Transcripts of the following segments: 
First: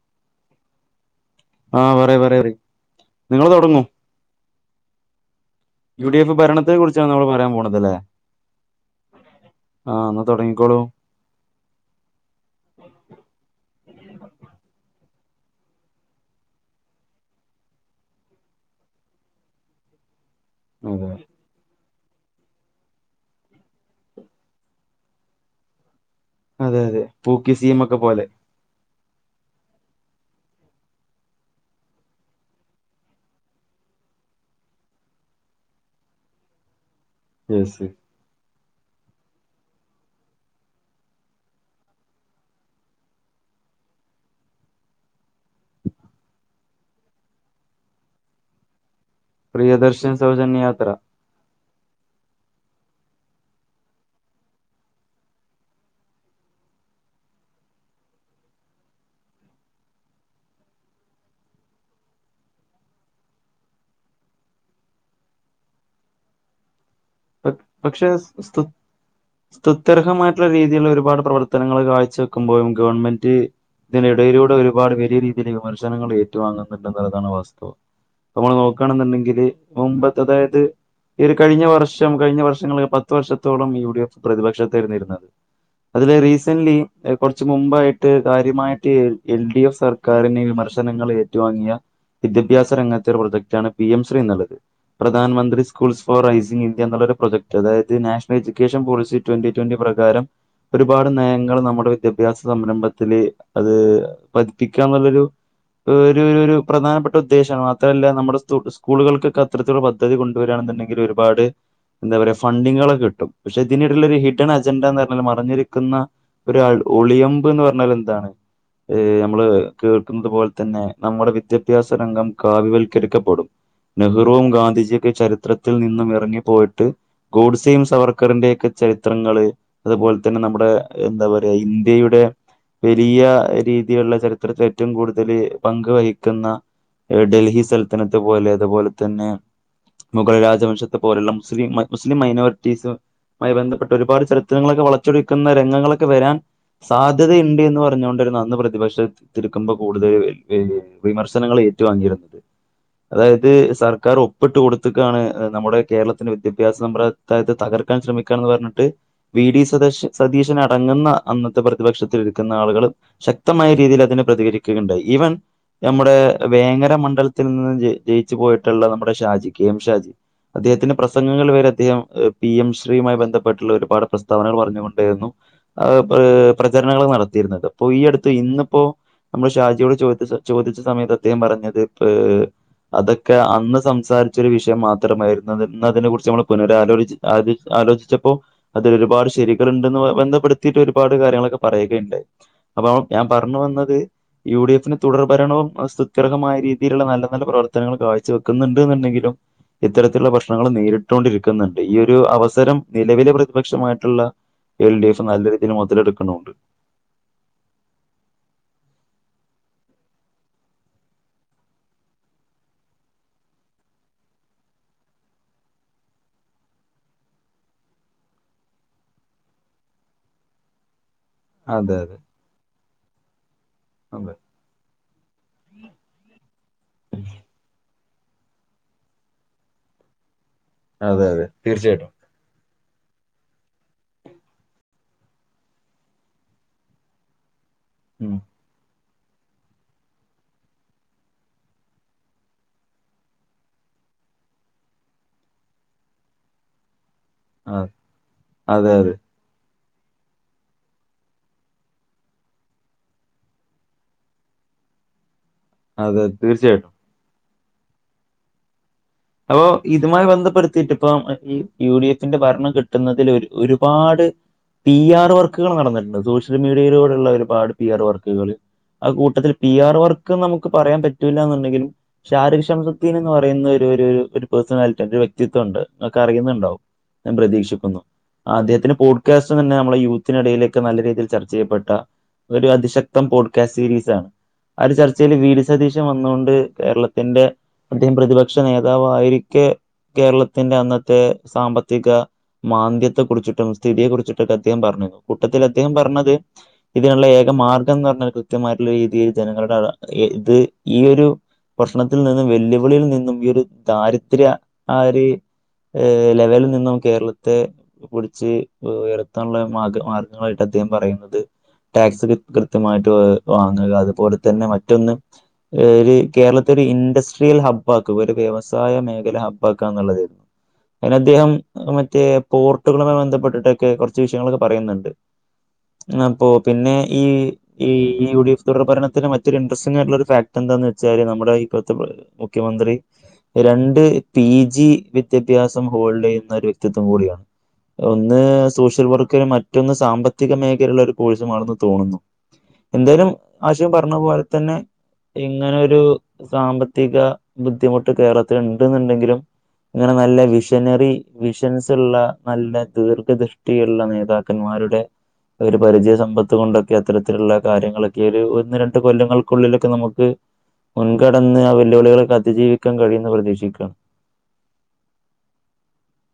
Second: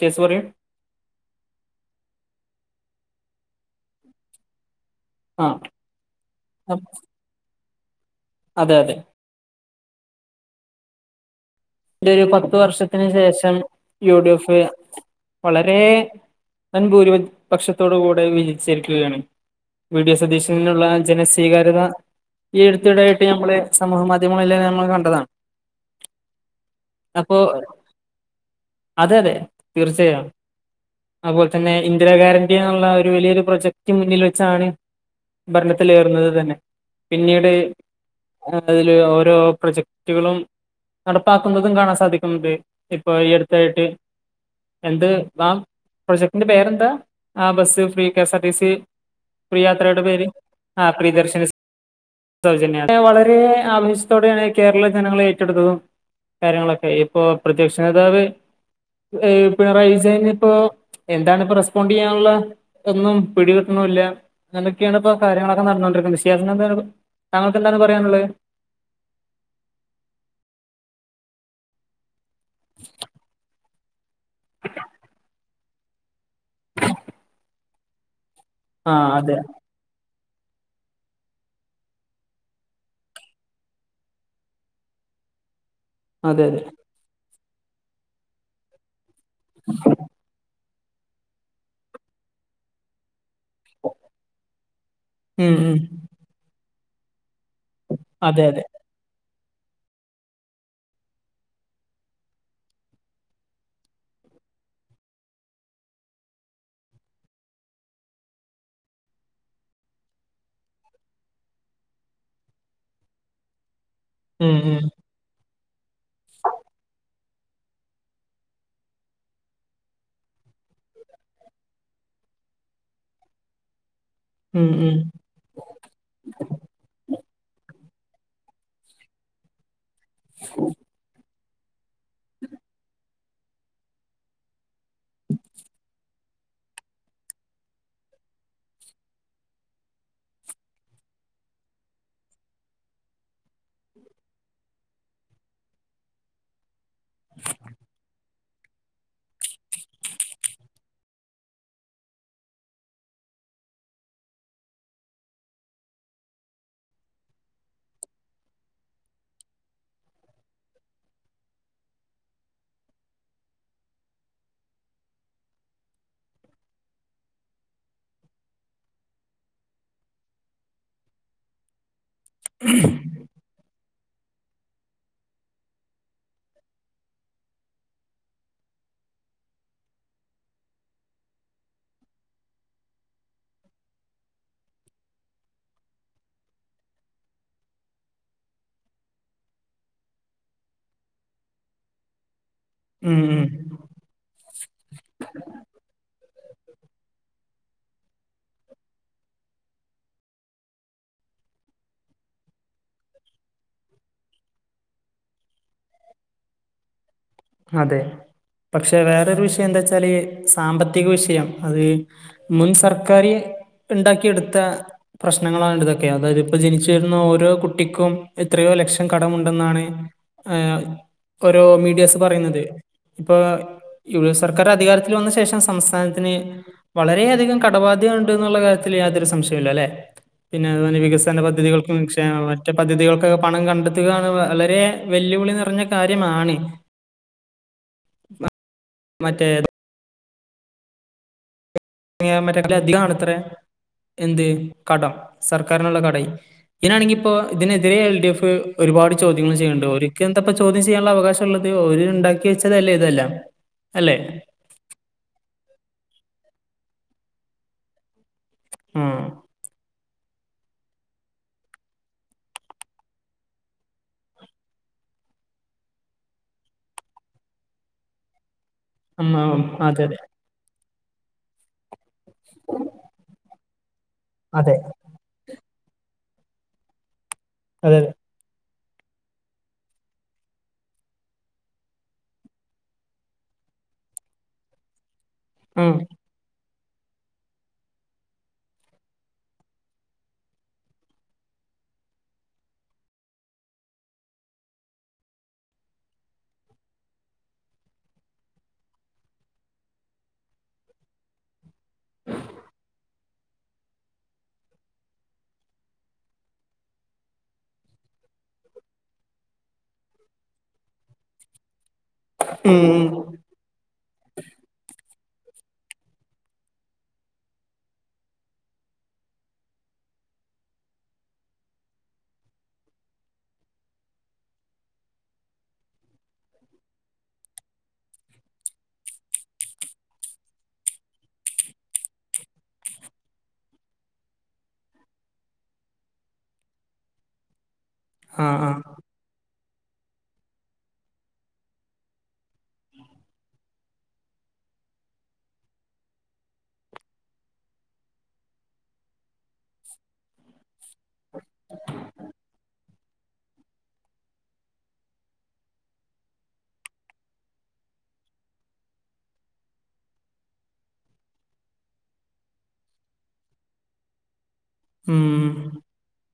കേസ്സു പറയൂ ആ പറയ്പറയ്പറയ് നിങ്ങളു തൊടങ്ങൂ ആ യുഡിഎഫ് ഭരണതെക്കുറിച്ചാണ് നമ്മള് പറയാൻ പോണത് ഇല്ലേ അതേഅതേ ആ അന്നാ തൊടങ്ങിച്ചോളൂ ഇവിടൊരു പത്തു വർഷത്തിനു ശേഷം യുഡിഎഫ് വളരേ വൻഭൂരി പക്ഷത്തോടുകൂടെയും വിജയിച്ചിരിക്കയാണ് വി ഡി സതീശൻ പിന്നുള്ളാ അതെ ജനസ്വീകാര്യത ഈ അടുത്തിടെയാട്ട് ഞമ്മള് സമൂഹമാധ്യമങ്ങ ആഅതേ അതേ പൂക്കി സീഎമ്മൊക്കെ പോലെ അതെഅതേ തീർച്ചായം അത്പോൽത്തന്നെ ഇന്ദിരാഗ്യാരൻ്റിയെന്നൊള്ള ആ ഒരു വലിയൊരു പ്രൊജക്ടും മുന്നിൽ വച്ചാണ് ഭരണത്തിലേറുന്നതുത്തന്നെ പിന്നീട് യെസ് ണ്ട് ണ്ട് അതില് ഓരോ പ്രൊജക്ടുകളും നടപ് പാക്കുന്നതും കാണാസാധിക്കുന്ന്ണ്ട് ഇപ്പൊ ഈ അടുത്തായിട്ട് എന്ത് ഗാ പ്രൊജക്ടിൻ്റെ പേരെന്താ ആ ബെസ്സ് ഫ്രീ കേസാർടീസി പ്രിയദർശിനി സ്യൗജന്യയാത്ര സൗജന്യാ [unintelligible] വളരേ ആവേശ്ത്തോടെയാണ് കേര ളജനങ്ങള് ഏറ്റെടുത്തതും കാര്യങ്ങളൊക്കെ ഇപ്പോ പ്രത്യക്ഷനേതാവ് ഏയീ പിണറായി വിജയ്നിപ്പോ എന്താണ്പ്പോ റെസ്പോണ്ടിയ്യാനുള്ളെ ഒന്നും പിടികിട്ട്ണുവില്ല എന്നൊക്കെയാണിപൊ കാര്യങ്ങളൊക്കെ നടന്നുകൊണ്ടിയിക്കുന്നത്ശ്ശേ അതിനാത്ത് [unintelligible] പക്ഷേ സ്തുത് സുത്യർഹമായിട്ടൊള്ള രീതികള് വരും പാട് പ്രവർത്തനങ്ങള് കാഴ്ച ക്ക്മ്പോഴും ഗവൺമെൻ്റ് ഇതിനിടയിലൂടെ ഒരുപാട് വലിയ രീതിയിൽ വിമർ ജനങ്ങൾ ഏറ്റുവാങ്ങുന്നുണ്ടെന്നുള്ളതാണ് വാസ്‌തവം. ഇപ്പ നമ്മള് ആ നോക്കുവാനാണ് അതെ ഉണ്ടെങ്കില് മുമ്പതെ - അതായത് ഈ ഒരു കഴിഞ്ഞ വർഷ്- ഏറ്റവും കഴിഞ്ഞ വർഷങ്ങളിൽ പത്ത് വർഷത്തോളം യു ഡി എഫ് പ്രതിപക്ഷതായിരുന്നു ഇരുന്നത് അതില് അതെ അതെ റീസെൻ്റ്ലി- കൊറച്ച് മുമ്പ് ആയിട്ട് കാര്യമായിട്ട് എൽ ഡി എഫ്‌ സർക്കാരിനെ വിമർശി ദ്ദനങ്ങൾ ഏറ്റ് വാങ്ങിയ വിദ്യാഭ്യാസ രംഗത്തെ ഒരു പ്രദഗ് റ്റാണ് പി എം ശ്രീ എന്നുള്ളത് ഉം പ്രധാനമന്ത്രി ഉം സ്‌കൂൾസ് ഫോർ ഐ സിംഗ് എന്നുള്ളൊരു പ്രൊജക് അതായത് നാഷണൽ അതെ അതെ എജ്യുക്കേഷൻ പോളിസി റ്റ്വൻ്റി റ്റ്വൻ്റി പ്രകാരം ഒരുപാട് നയങ്ങള് നമ്മുടെ വിദ്യാഭ്യാസ സംരംഭത്തില് അത് പതിപ്പിക്ക എന്നുള്ളൊരു ഒര് ഒര് ഒരു പ്രധാനപ്പെട്ട ഉദ്ദേശയാണ് മാത്രല്ല നമ്മുടെ സ്‌കൂളുകൾക്കൊക്കെ അത്തരത്തിലുള്ള പദ്ധതികൾ കൊണ്ടു വരുവാണുന്നുണ്ടെങ്കി ഒരുപാട്- എന്താ പറയ ഫണ്ടിങ്ങുകളൊക്കെ കിട്ടും ഇതിനിടെല് ഒരു ഹിഡൻ ഉം ഉം അജെൻഡാന്ന് പറഞ്ഞാല് മറഞ്ഞിരി ക്കുന്ന ഒരു ഒളിയമ്പ്ന്ന് പറഞ്ഞതെന്താണ് ഏ നമ്മള് കേൾക്കുന്നത് പോലെ തന്നെ നമ്മുടെ വിദ്യാഭ്യാസ രംഗം കാവിവൽക്കരിക്കപ്പെടും നെഹ്‌റുവും ഉം ഉം ഗാന്ധിജിയൊക്കെ ചരിത്രത്തിൽ നിന്നും എറങ്ങി- ട്ട് ഗോഡ്സേയും സവർക്കറിൻ്റെയൊക്കെ ചരിത്രങ്ങള്- അത് പോലെ തന്നെ നമ്മടെ എന്താ പറ ടൈം ന്ത്യയുടെ വലിയ രീതിയുള്ള ചരിത്രത്തിലേറ്റവും കൂടുതല് പങ്ക് വഹിക്കുന്ന ഡൽഹി സൽതനത്തെ പോലെ അത് പോലെ തന്നെ മുഗൾ രാജവംശത്തെ പോലുള്ള മുസ്‌ലിം മുസ്‌ലിം മൈനോറിറ്റിസുമായി ബന്ധപ്പെട്ട് ഒരുപാട് ചരിത്രങ്ങളൊക്കെ വളച്ചൊടിക്കുന്ന രംഗങ്ങളൊക്കെ വരാൻ സാധ്യതയ്ണ്ട് എന്ന് പറഞ്ഞോണ്ട് ഒര് ഇന്ന് പ്രതിപക്ഷത്തിരിക്കുമ്പൊ കൂടുതൽ വി വിമർശനങ്ങളേറ്റ് വാങ്ങിയവർക്ക് അതായത് സർക്കാർ ഒപ്പിട്ട് കൊടുത്ത്ക്കാണ് നമ്മുടെ കേരളത്തിൻ്റെ വിദ്യാഭ്യാസ സമ്പ്രദായത്തെ തകർക്കാൻ ശ്രമിക്കാണ്ന്ന് പറഞ്ഞിട്ട് വി ഡി സതേഷ സതീഷനടങ്ങ്ന്ന അന്നത്തെ പ്രതിപക്ഷത്തിരിക്കുന്ന ആളുകളും ശക്തമായ രീതിയിൽ അതിനെ പ്രതികരിക്കുകയുണ്ടായി ഈവൻ നമ്മുടെ വേങ്ങര മണ്ടലത്തി നിന്ന് ജയിച്ച് പോയിട്ട്ള്ള നമ്മുടെ ഷാജിക്കയും ഷാജി അദ്ദേഹത്തിൻ്റെ പ്രസംഗങ്ങൾ വരെ അദ്ദേഹം പി എം ശ്രീയുമായി ബന്ധപ്പെട്ട് ള്ള ഒരു പാട് പ്രസ്താവനകൾ പറഞ്ഞ് കൊണ്ടേരുന്നു അഅ് പ്രചരണങ്ങൾ നടത്തിയിരുന്നത്. ഈയടുത്ത് ഇന്ന് നമ്മള് ഷാജിയോട് ചോദിച്ച് ചോദിച്ച സമയത്ത് അദ്ദേഹം പറഞ്ഞത് അതക്കെഅന്ന് സംസാരിച്ച ഒരു വിഷയം മാത്രമായിര് ഇന്നത് ഇന്നതിനെ കുറിച്ച് ഞമ്മള് പുനരാലോയ്ച് ആലോയ് ആലോചിച്ചപ്പൊ അതിലൊരുപാട് ശരികള്ണ്ടന്ന് ബന്ധപ്പെടുത്തിയിട്ട് ഒരുപാട് കാര്യങ്ങളൊക്കെ പറയുകയുണ്ടായി അപ്പൊ ഉം ഞാൻ പറഞ്ഞ് ഉം വന്നത് യു ഡി എഫ് ന് തുടർ ഭരണവും ആ സുദ്ഘ രകമായ രീതിയിലുള്ള നല്ല നല്ല പ്രവർ ത്തനങ്ങൾ കാഴ്ച വെക്ക്ന്ന്ണ്ട്ന്ന്ണ്ടെങ്കിലും ഇത്തര ത്തില്ള്ള പ്രശ്നങ്ങളും നേരിട്ടോണ്ടിരിക്ക്ന്ന്ണ്ട് ഈയൊരു അവസരം നിലവിലെ പ്രതിപക്ഷമായിട്ട്ള്ള എൽ ഡി എഫ് നല്ല രീതിയിൽ മുതലെടുക്ക് ണുണ്ട് അതെ പക്ഷേ വേറൊരു വിഷയം എന്താച്ചാല് സാമ്പത്തിക വിഷയം അത് മുൻ സർക്കാര് ഇണ്ടാക്കിയെടുത്ത പ്രശ്നങ്ങളാണിതൊക്കെ അതായത് ഇപ്പൊ ജനിച്ച് വരുന്ന ഓരോ കുട്ടിക്കും എത്രയോ ലക്ഷം കടമുണ്ടെന്നാണ് ഓരോ അതെ അതെ മീഡിയസും ഇപ്പോ യു ഡി അതെ എഫ് സർക്കാർ അധികാരത്തിൽ വന്ന ശേഷം സംസ്ഥാനത്തിന് വളരെയധികം കടബാധ്യതണ് ന്ന്ള്ള കാര്യത്തിൽ യാതൊരു സംശയുല്ലലേ പിന്നെ അതുതന്നെ അതെ വികസന അതെ പദ്ധതികൾക്കും തീർച്ചയായിട്ടും ക്ഷേമ മറ്റെ പദ്ധതികൾക്കൊക്കെ പണം കണ്ടെത്തുക വളരെ വെല്ലുവിളി നിറഞ്ഞ കാര്യമാണ് ഉം മറ്റേ [unintelligible] അധികാണത്രേ എന്ത് കടം സർക്കാരിന്ള്ള കടെയ് ഇനാണെങ്കി ഇപ്പോ അതെ ഇതിനെതിരെ എൽ ഡി എഫ് അതെ ഒരുപാട് അതെ ചോദ്യങ്ങൾ ചെയ്യണ് ണ്ട് ഓരേ ഒരിക്ക എന്തപ്പ ചോദ്യം ചെയ്യാൻള്ള അവകാശം ഉള്ളത് ഓര് ണ്ടാക്കി വെച്ചതല്ലേ ഇതെല്ലാം അല്ലേ അതെ തീർച്ചയായിട്ടും ആഹ അവൊ ഇതുമായി ബന്ധപ്പെടുത്തിട്ട് ഇപ്പം ഈ യു ഡി എഫിന്റെ ഭരണം കിട്ടുന്നതിൽ ഒരു ഒരുപാട് പി ആർ വർക്കുകൾ നടന്നിട്ട്ണ്ട് സോഷ്യൽ മീഡിയയിലൂടെ ഉള്ള ഒരുപാട് പി ആർ വർക്കുകള് ആ അമ്മ കൂട്ടത്തിൽ പി ആർ അതെ അതെ വർക്ക് നമുക്ക് പറയാൻ പറ്റൂല്ല ന്നുണ്ടെങ്കിലും ശാരിക്ഷംസത്തീൻ ന്ന് പറയുന്നത് [unintelligible] ഒരു അതെ പേഴസണാലിറ്റി അത് വ്യക്തിത്വം ഉണ്ട് അഎക്കെ അറിയുന്നുണ്ടാവും ഞാൻ അതെ അതെ പ്രതീക്ഷിക്കുന്നു ആദ്യത്തിനും ഊഡ്കാസനന്നെ അമ്മളെ യൂത്തിടയിലൊക്കെ നല്ല രീതിയിൽ ചർച്ച ചെയ്യപ്പെട്ട ഒരു അതിശക്തം പോഡ്കാസ്റ്റ് സീരീസ് ആണ് അതില് ചർ ഇല്‌ വീ ഡി ഉം സതീശൻ വന്നോണ്ട് കേരളത്തിന്റെ അതി [unintelligible] പ്രതിപക് ക്ഷ നേതാവായിരിക്കെ കേരളത്തിന്റെ അന്നത്തെ സാമ്പത്തിക മാന്ദ്യത്തെ കുറിച്ചിട്ടും സ്ഥിതിയെ കുറിച്ചിട്ട് ഒക്കെ അദ്ദേഹം പറഞ്ഞിരുന്നു കൂട്ടത്തിൽ അദ്ദേഹം പറഞ്ഞത് ഇതിന്ള്ള ഏക മാർഗ്ഗം എന്ന് പറഞ്ഞാൽ കൃത്യമായിട്ടുള്ള രീതിയിൽ ജനങ്ങളുടെ അ ഇത് ഈ ഒരു പ്രശ്നത്തിൽ നിന്നും വെല്ലുവിളിയിൽ നിന്നും ഈ ഒരു ദാരിദ്ര്യ ആര് ലെവലിൽ നിന്നും കേരളത്തെ പിട്ച്ച് ഉയർത്താൻള്ള മാർഗ മാർഗ്ഗമായിട്ട് അദ്ദേഹം പറയുന്നത് ടാക്സ്ൽ ഉം ഉം. കൃത്യമായിട്ട് വാങ്ങ്ക അതുപോലെ തന്നെ മറ്റൊന്ന് ഒരു കേരളത്തെ ഇൻഡസ്ട്രിയൽ ഹബ്ബ ഒരു വ്യവസായ മേഖല ഹബ്ബക്കാ ന്നുള്ളത്‌ അയ്നദ്ദേഹം മറ്റേ പോർട്ടുകളെ ബന്ധപ്പെട്ടിട്ടൊക്കെ കുറച്ച് വിഷയങ്ങളൊക്കെ പറയുന്നുണ്ട് അപ്പോ പിന്നെ ഈ യു ഡി എഫ് തു ടർഭരണത്തിന് മറ്റൊരു ഇൻട്രസ്റ്റിംഗായിട്ട്ള്ള ഒരു ഫാക്ട് എന്താന്ന് വെച്ചാല് നമ്മുടെ ഇ കൊൽത്തെ മുഖ്യമന്ത്രി രണ്ട് ത്തി ജി വിദ്യാഭ്യാസം ഹോൾടെയുന്ന ഒരു വ്യക്തിത്വം കൂടിയാണ് ഒന്ന് ആ ആ സോഷ്യൽ വർക്കിന് മറ്റ് ഇന്ന് സാമ്പത്തിക മേഖലയില്ള്ള ഒരു കോഴ്സ് മാറും ന്ന് തോണുന്നു എന്തേലും ഹാഷിം പറഞ്ഞപോലെ തന്നെ ഇങ്ങനരു സാമ്പത്തിക ബു ദ്ധിമുട്ട് കേരളത്തിൽ ണ്ട്ന്ന് ണ്ടങ്കിലും അങ്ങനെ നല്ല വിശദ ജനറി വിഷൻസ് ള്ള നല്ല ദീർഘദൃഷ്ടിയുള്ള നേതാക്കന്മാരുടെ ഒരു പരിചയസമ്പത്ത് കൊണ്ടൊക്കെ അത്തരത്തിലുള്ള കാര്യങ്ങളെക്കെ [unintelligible] ഒരു ഒന്നു രണ്ടു കൊല്ലങ്ങൾക്കുള്ളിലൊക്കെ നമുക്ക് മുൻകടന്ന് ആ വെല്ലുവിളികളൊക്ക അതിജീവി ക്കാൻ കഴിയുമെന്ന് പ്രതീക്ഷിക്കാം ഉം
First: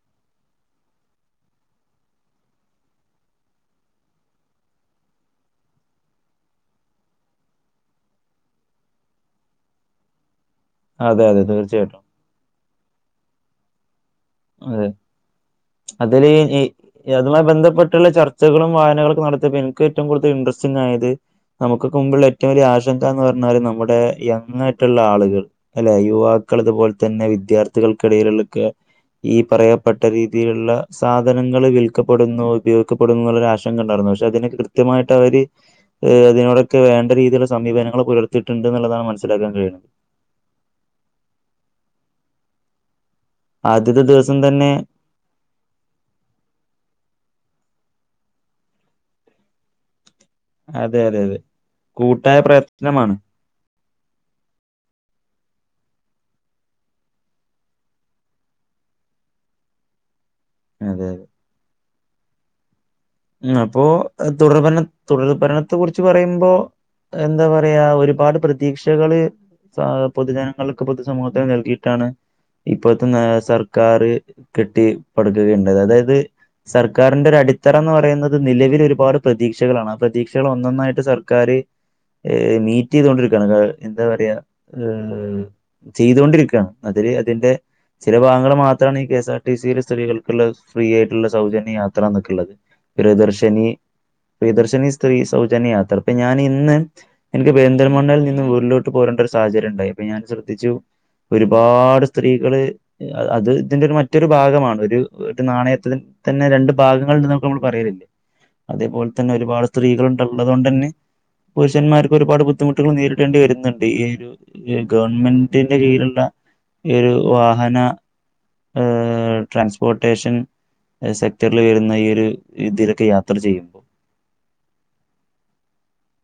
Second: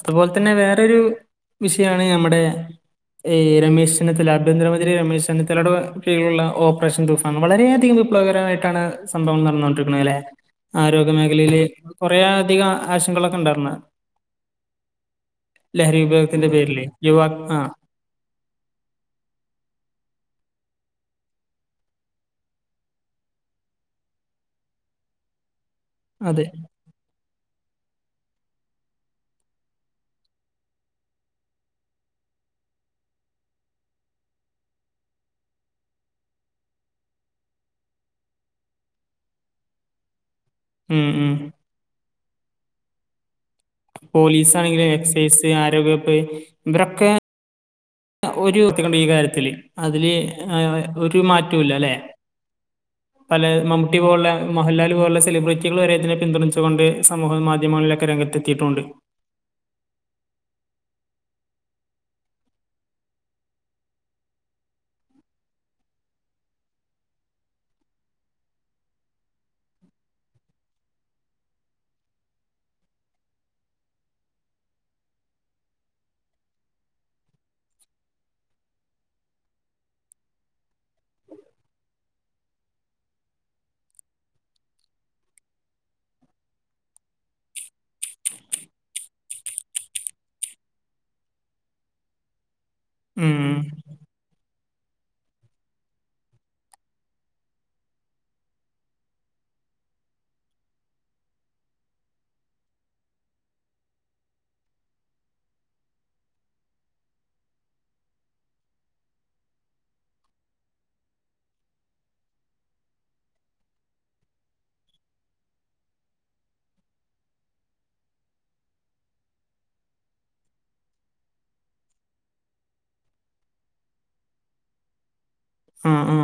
അതുപോലെ തന്നെ വേറൊരു വിഷയാണ് ഞമ്മടെ ഈ രമേശ്‌ ചെന്നിത്തല ആഭ്യന്തരമന്ത്രി രമേശ്‌ ചെന്നിത്തലയുടെ കീഴിലുള്ള ഓപ്പറേഷൻ തുഫാൻ വളരെയധികം വിപ്ലവകരമായിട്ടാണ് സംഭവം നടന്നോണ്ടിരിക്കണേ ലേ അതെ അതെ ആരോഗ്യമേഖലയില് തീർച്ചയായിട്ടും കുറെയധികം ആശങ്കളൊക്ക ണ്ടായിരുന്നേ അതെ അതില് ഉപയോഗത്തിന്റെ പേരില് യുവാ അതുമായി ആ ബന്ധപ്പെട്ടുള്ള ചർച്ചകളും വായനകളൊക്കെ നടത്തിയപ്പോ എനിക്ക് ഏറ്റവും കൂടുത ഇൻട്രസ്റ്റിംഗ ആയത് നമുക്ക് മുമ്പുള്ള ഏറ്റവും വലിയ ആശ അല്ലെ അതെ യുവാക്കൾ അതുപോലെ തന്നെ വിദ്യാർത്ഥികൾക്കിടയിലൊക്കെ ഈ പറയപ്പെട്ട രീതിയിലുള്ള സാധനങ്ങൾ വിൽക്കപ്പെടുന്നു ഉപയോഗിക്കപ്പെടുന്നു എന്നുള്ള ഒരു ആശങ്ക ഉണ്ടായിരുന്നു പക്ഷെ അതിനൊക്കെ കൃത്യമായിട്ട് അവര് അതിനോടൊക്കെ വേണ്ട രീതിയിലുള്ള സമീപനങ്ങൾ പുലർത്തിയിട്ടുണ്ട് എന്നുള്ളതാണ് മനസ്സിലാക്കാൻ കഴിയുന്നത് ഉം ഉം ആദ്യത്തെ ദിവസം തന്നെ പോലീസാണെങ്കില് എക്സൈസ്, ആരോഗ്യവകുപ്പ് ഇവരൊക്കെ ഒരു വത്തിക്കണ്ട് ഈ കാര്യത്തില് അതില് ആ അതെ ഒരു അതെ അതെ മാറ്റവുമില്ല അല്ലേ കൂട്ടായ പ്രയത്നമാണ് പല മമ്മൂ ട്ടി പോലുള്ള മോഹൻലാൽ പോലുള്ള സെലിബ്രിറ്റികൾ വരെ ഇതിനെ പിന്തുണച്ചുകൊണ്ട് സമൂഹ മാധ്യമങ്ങളിലൊക്കെ രംഗത്ത് എത്തിയിട്ടുണ്ട് അതെ അതെ അപ്പോ തുടർഭര തുടർഭരണത്തെ കുറിച്ച് പറയുമ്പോ എന്താ പറയാ ഒരുപാട് പ്രതീക്ഷകള് പൊതുജനങ്ങൾക്ക് പൊതു സമൂഹത്തിന് നൽകിയിട്ടാണ് ഇപ്പോഴത്തെ സർക്കാർ കെട്ടി പടുക്കുക ഉണ്ടായത് അതായത് സർക്കാരിന്റെ ഒരു അടിത്ത ട്ടെന്ന് പറയുന്നത് നിലവിൽ ഒരുപാട് പ്രതീക്ഷകളാണ് ആ പ്രതീക്ഷകൾ ഒന്നൊന്നായിട്ട് സർക്കാര് മീറ്റ് ചെയ്തോണ്ടിരിക്കുകയാണ് എന്താ പറയ ചെയ്തൊണ്ടിരിക്കുകയാണ് അതില് അതിന്റെ ചില ഭാഗങ്ങൾ മാത്രമാണ് ഈ കെഎസ് ആർ ടി സിയില് സ്ത്രീകൾക്കുള്ള ഫ്രീ ആയിട്ടുള്ള സൗജന്യ യാത്രാന്നെക്കെയുള്ളത് ഉം പ്രിയദർശിനി പ്രിയദർശനി സ്ത്രീ സൗജന്യ യാത്ര അപ്പൊ ഞാൻ ഇന്ന് എനിക്ക് പെരുന്തൽമണ്ണയിൽ നിന്ന് വീട്ടിലോട്ട് പോരേണ്ട ഒരു സാഹചര്യം ഉണ്ടായി അപ്പൊ ഞാൻ ശ്രദ്ധിച്ചു ഒരുപാട് സ്ത്രീകള് അത് ഇതിന്റെ ഒരു മറ്റൊരു ഭാഗമാണ് ഒരു നാണയത്തിൽ തന്നെ രണ്ട് ഭാഗങ്ങൾ ഉണ്ടെന്ന് നമ്മള് പറയലില്ലേ അതേപോലെ തന്നെ ഒരുപാട് സ്ത്രീകളുള്ളത് കൊണ്ട് തന്നെ പുരുഷന്മാർക്ക് ഒരുപാട് ബുദ്ധിമുട്ടുകൾ നേരിടേണ്ടി വരുന്നുണ്ട് ഈ ഒരു ഗവൺമെന്റിന്റെ കീഴിലുള്ള ഈ ഒരു വാഹന ട്രാൻസ്പോർട്ടേഷൻ സെക്ടറിൽ വരുന്ന ഈ ഒരു ഇതിലൊക്കെ യാത്ര ചെയ്യുമ്പോ ആ ആ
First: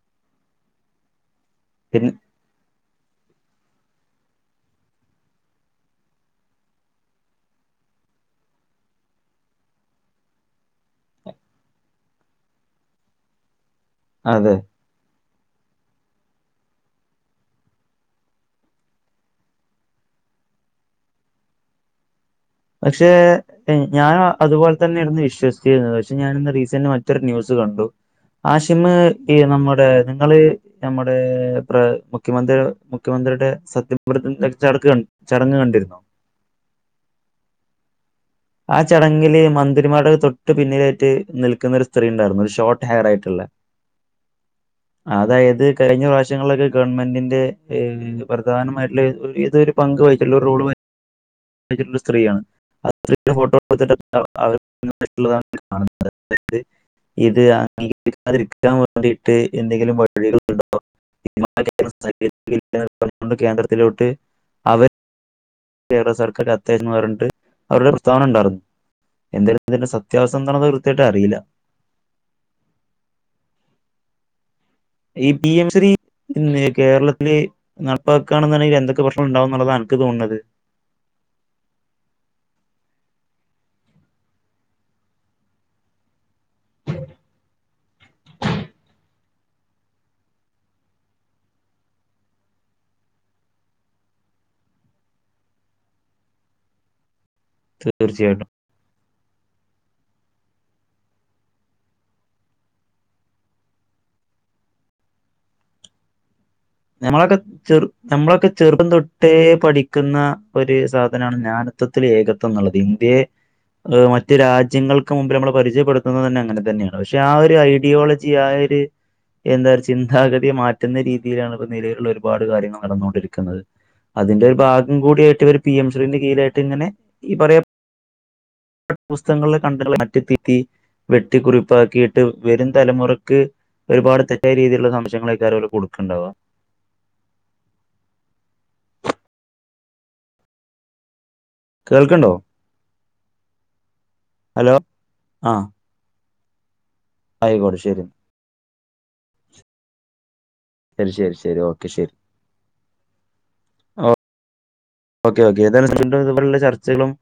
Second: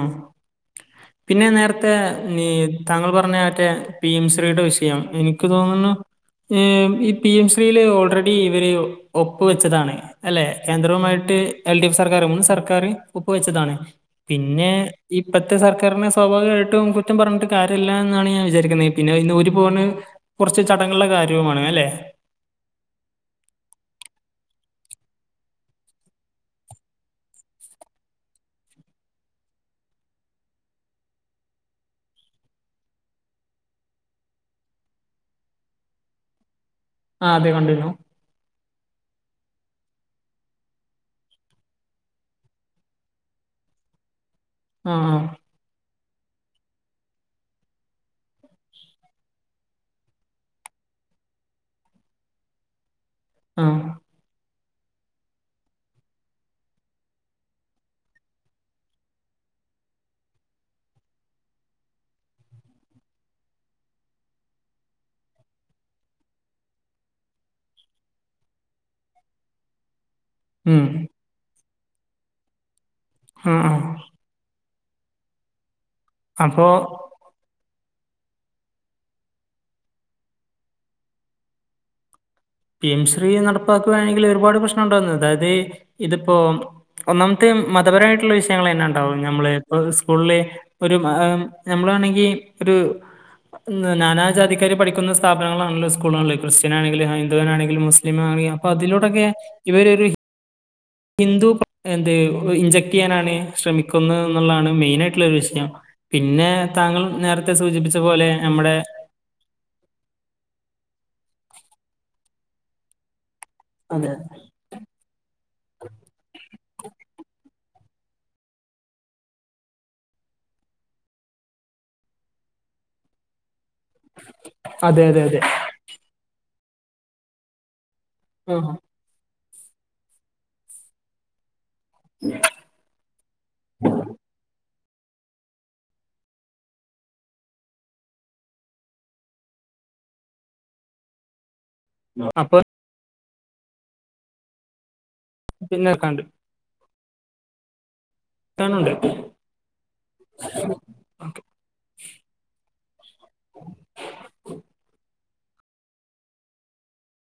പിന്നെ നേരത്തെ പിന്നെ നീ താങ്കൾ പറഞ്ഞ മറ്റേ പി എം ശ്രീയുടെ വിഷയം എനിക്ക് തോന്നുന്നു ഈ പി എം ശ്രീയില് ഓൾറെഡി ഇവര് ഒപ്പ് വെച്ചതാണ് അല്ലേ കേന്ദ്രവുമായിട്ട് എൽ ഡി എഫ് സർക്കാർ മുൻ സർക്കാര് ഒപ്പ് വെച്ചതാണ് അതെ പിന്നെ ഈ ഇപ്പോഴത്തെ സർക്കാരിനെ സ്വാഭാവികമായിട്ടും കുറ്റം പറഞ്ഞിട്ട് കാര്യവില്ല എന്നാണ് ഞാൻ വിചാരിക്കുന്നത് പിന്നെ ഇതിനു ഊരി പോകുന്നത് കുറച്ച് ചടങ്ങുകളുടെ കാര്യവുമാണ് അല്ലേ പക്ഷേ ഏ ഞാൻ അതുപോലെ തന്നെയായിരുന്നു വിശ്വസിച്ചരുന്നത് പക്ഷെ ഞാനിന്ന് റീസെറ് മറ്റൊരു ന്യൂസ് കണ്ടു ആശ്യമ്മ ഈ നമ്മുടെ നിങ്ങള് നമ്മുടെ പ്ര മുഖ്യമന്ത്രി മുഖ്യമന്ത്രിയുടെ സത്യ പ്രേതിജ്ഞ ചടക് ചടങ്ങ് കണ്ടിരുന്നോ ആ അതെ കണ്ടിരുന്നു ആ ചടങ്ങില് മന്ത്രിമാരു തൊട്ട് പിന്നിലായിട്ട് നിൽക്കുന്ന ഒരു സ്ത്രീ ഉണ്ടായിരുന്നു ഒരു ഷോർട്ട് ഹെയർ ആയിട്ടുള്ള ആഹ് അതായത് കഴിഞ്ഞ പ്രാവശ്യം ശങ്ങളൊരൂ ഗവൺമെന്റിന്റെ ഏ പ്രധാനമായിട്ടുള്ള ഇതരു പങ്ക് വഹിച്ച് റൂള് വാഹിച്ച് എജുള്ള സ്ത്രീയാണ് ച്ച്ന്റെ ആഹ് ഫോട്ടോസൊക്കെ എടുത്തണ് അവർ [unintelligible] കാണുന്നത് അതായത് ഇത് അംഗീകരിക്കാതിരിക്കാൻ വേണ്ടിയിട്ട് എന്തെങ്കിലും വഴികൾ ഉണ്ടോ [unintelligible] കേന്ദ്രത്തിലോട്ട് അവർ കേരള സർക്കാർ അത്യാൻമാർ ഉണ്ട് അവരുടെ പ്രസ്താവന ഉണ്ടായിരുന്നു എന്തായാലും ഇതിന്റെ സ ത്യാവ്സ്ഥ എന്തണത് ഉം കൃത്യയിട്ട് അറിയില്ല ആ ആ ഈ പി എം ശ്രീ ഇന്ന് അപ്പോ കേരളത്തിലെ നടപ്പ കണെന്നുണ്ടെങ്കിൽ എന്തൊക്കെ പ്രശ്നംഉണ്ടാവുന്നുള്ളതാണ് അനക്ക് തോന്നത് പിം ശ്രീ നടപ്പാക്കുകയാണെങ്കിൽ ഒരുപാട് പ്രശ്നം ഉണ്ടാകുന്നത് അതായത് ഇത് അപ്പോ ഒന്നാമത്തെ മതപരമായിട്ടുള്ള വിഷയങ്ങൾ തന്നെ ഉണ്ടാവോ നമ്മള ഇപ്പോ സ്കൂളെ ഒരു നമ്മളാണെങ്കിൽ ഒരു നാനാജാതിക്കാർ പഠിക്കുന്ന സ്ഥാപനങ്ങളാണല്ലോ സ്കൂളണല്ലോ ക്രിസ്ത്യൻ ആണെങ്കില [unintelligible] തീർച്ചയായിട്ടും. മുത്സിമാണെങ്കിലും അപ്പൊ [unintelligible] ഇവരൊരു ഹിന്ദു [unintelligible] ഇൻജക്ട് ചെയ്യാനാണ് ശ്രമിക്കുന്നെന്നൊളളയാണ് മെയിനായിട്ടുള്ളെയൊരു വിഷയം പിന്നെ താങ്കൾ നമ്മളൊക്കെ നേരത്തെ ചെറു സൂചിപ്പിച്ച പോലെ നമ്മളൊക്കെ നമ്മുടെ ചെറുപ്പം തൊട്ടേ പഠിക്കുന്ന ഒരു സാധനാണ് നാനത്വത്തിൽ ഏകത്വംന്നുളളത് ഇന്ത്യയെ ഏ അതെ മറ്റു രാജ്യങ്ങൾക്കു മുമ്പിൽ നമ്മളു പരിചയപ്പെടുത്തുന്നതു തന്നെ അങ്ങനെ തന്നെയാണ് പക്ഷെ ആ ഒരു ഐഡി ഡിയോളജിയായൊരു എന്നൊരു ചിന്താഗതി മാറ്റുന്ന രീതിയിൽ ആണ് ഇപ്പൊ നിലവിലൊളള ഒരുപാടു കാര്യങ്ങൾ നടന്നു കൊണ്ടിരിക്കുന്നത് അതിന്റെയൊരു ഭാഗം അതെ അതെ അതെ കൂടിയായിട്ടി വര് പി എം ശ്രി ന്റെ കീഴില് ന്നിട്ടിങ്ങനെ [unintelligible] [unintelligible] [unintelligible] പ്പാക്കിയിട്ട് വെരും തലമുറക്ക് ഒരുപാട് തെറ്റായ രീതിയിലൊളള ന്ദേശങ്ങളാരിക്കും ഓല് കൊടുക്കണ്ടാവ കേൾക്ക്‌ണ്ടോ അപ്പൊ ഹലോ ആഹ് [unintelligible] ആയിക്കോട്ടെ ശെരി [unintelligible] ശെരി ശെരി ശെരി ഓക്കെ ശെരി ഓക്കെ ഓക്കെ [unintelligible] ഇതുപോലുളള ചർച്ചകളും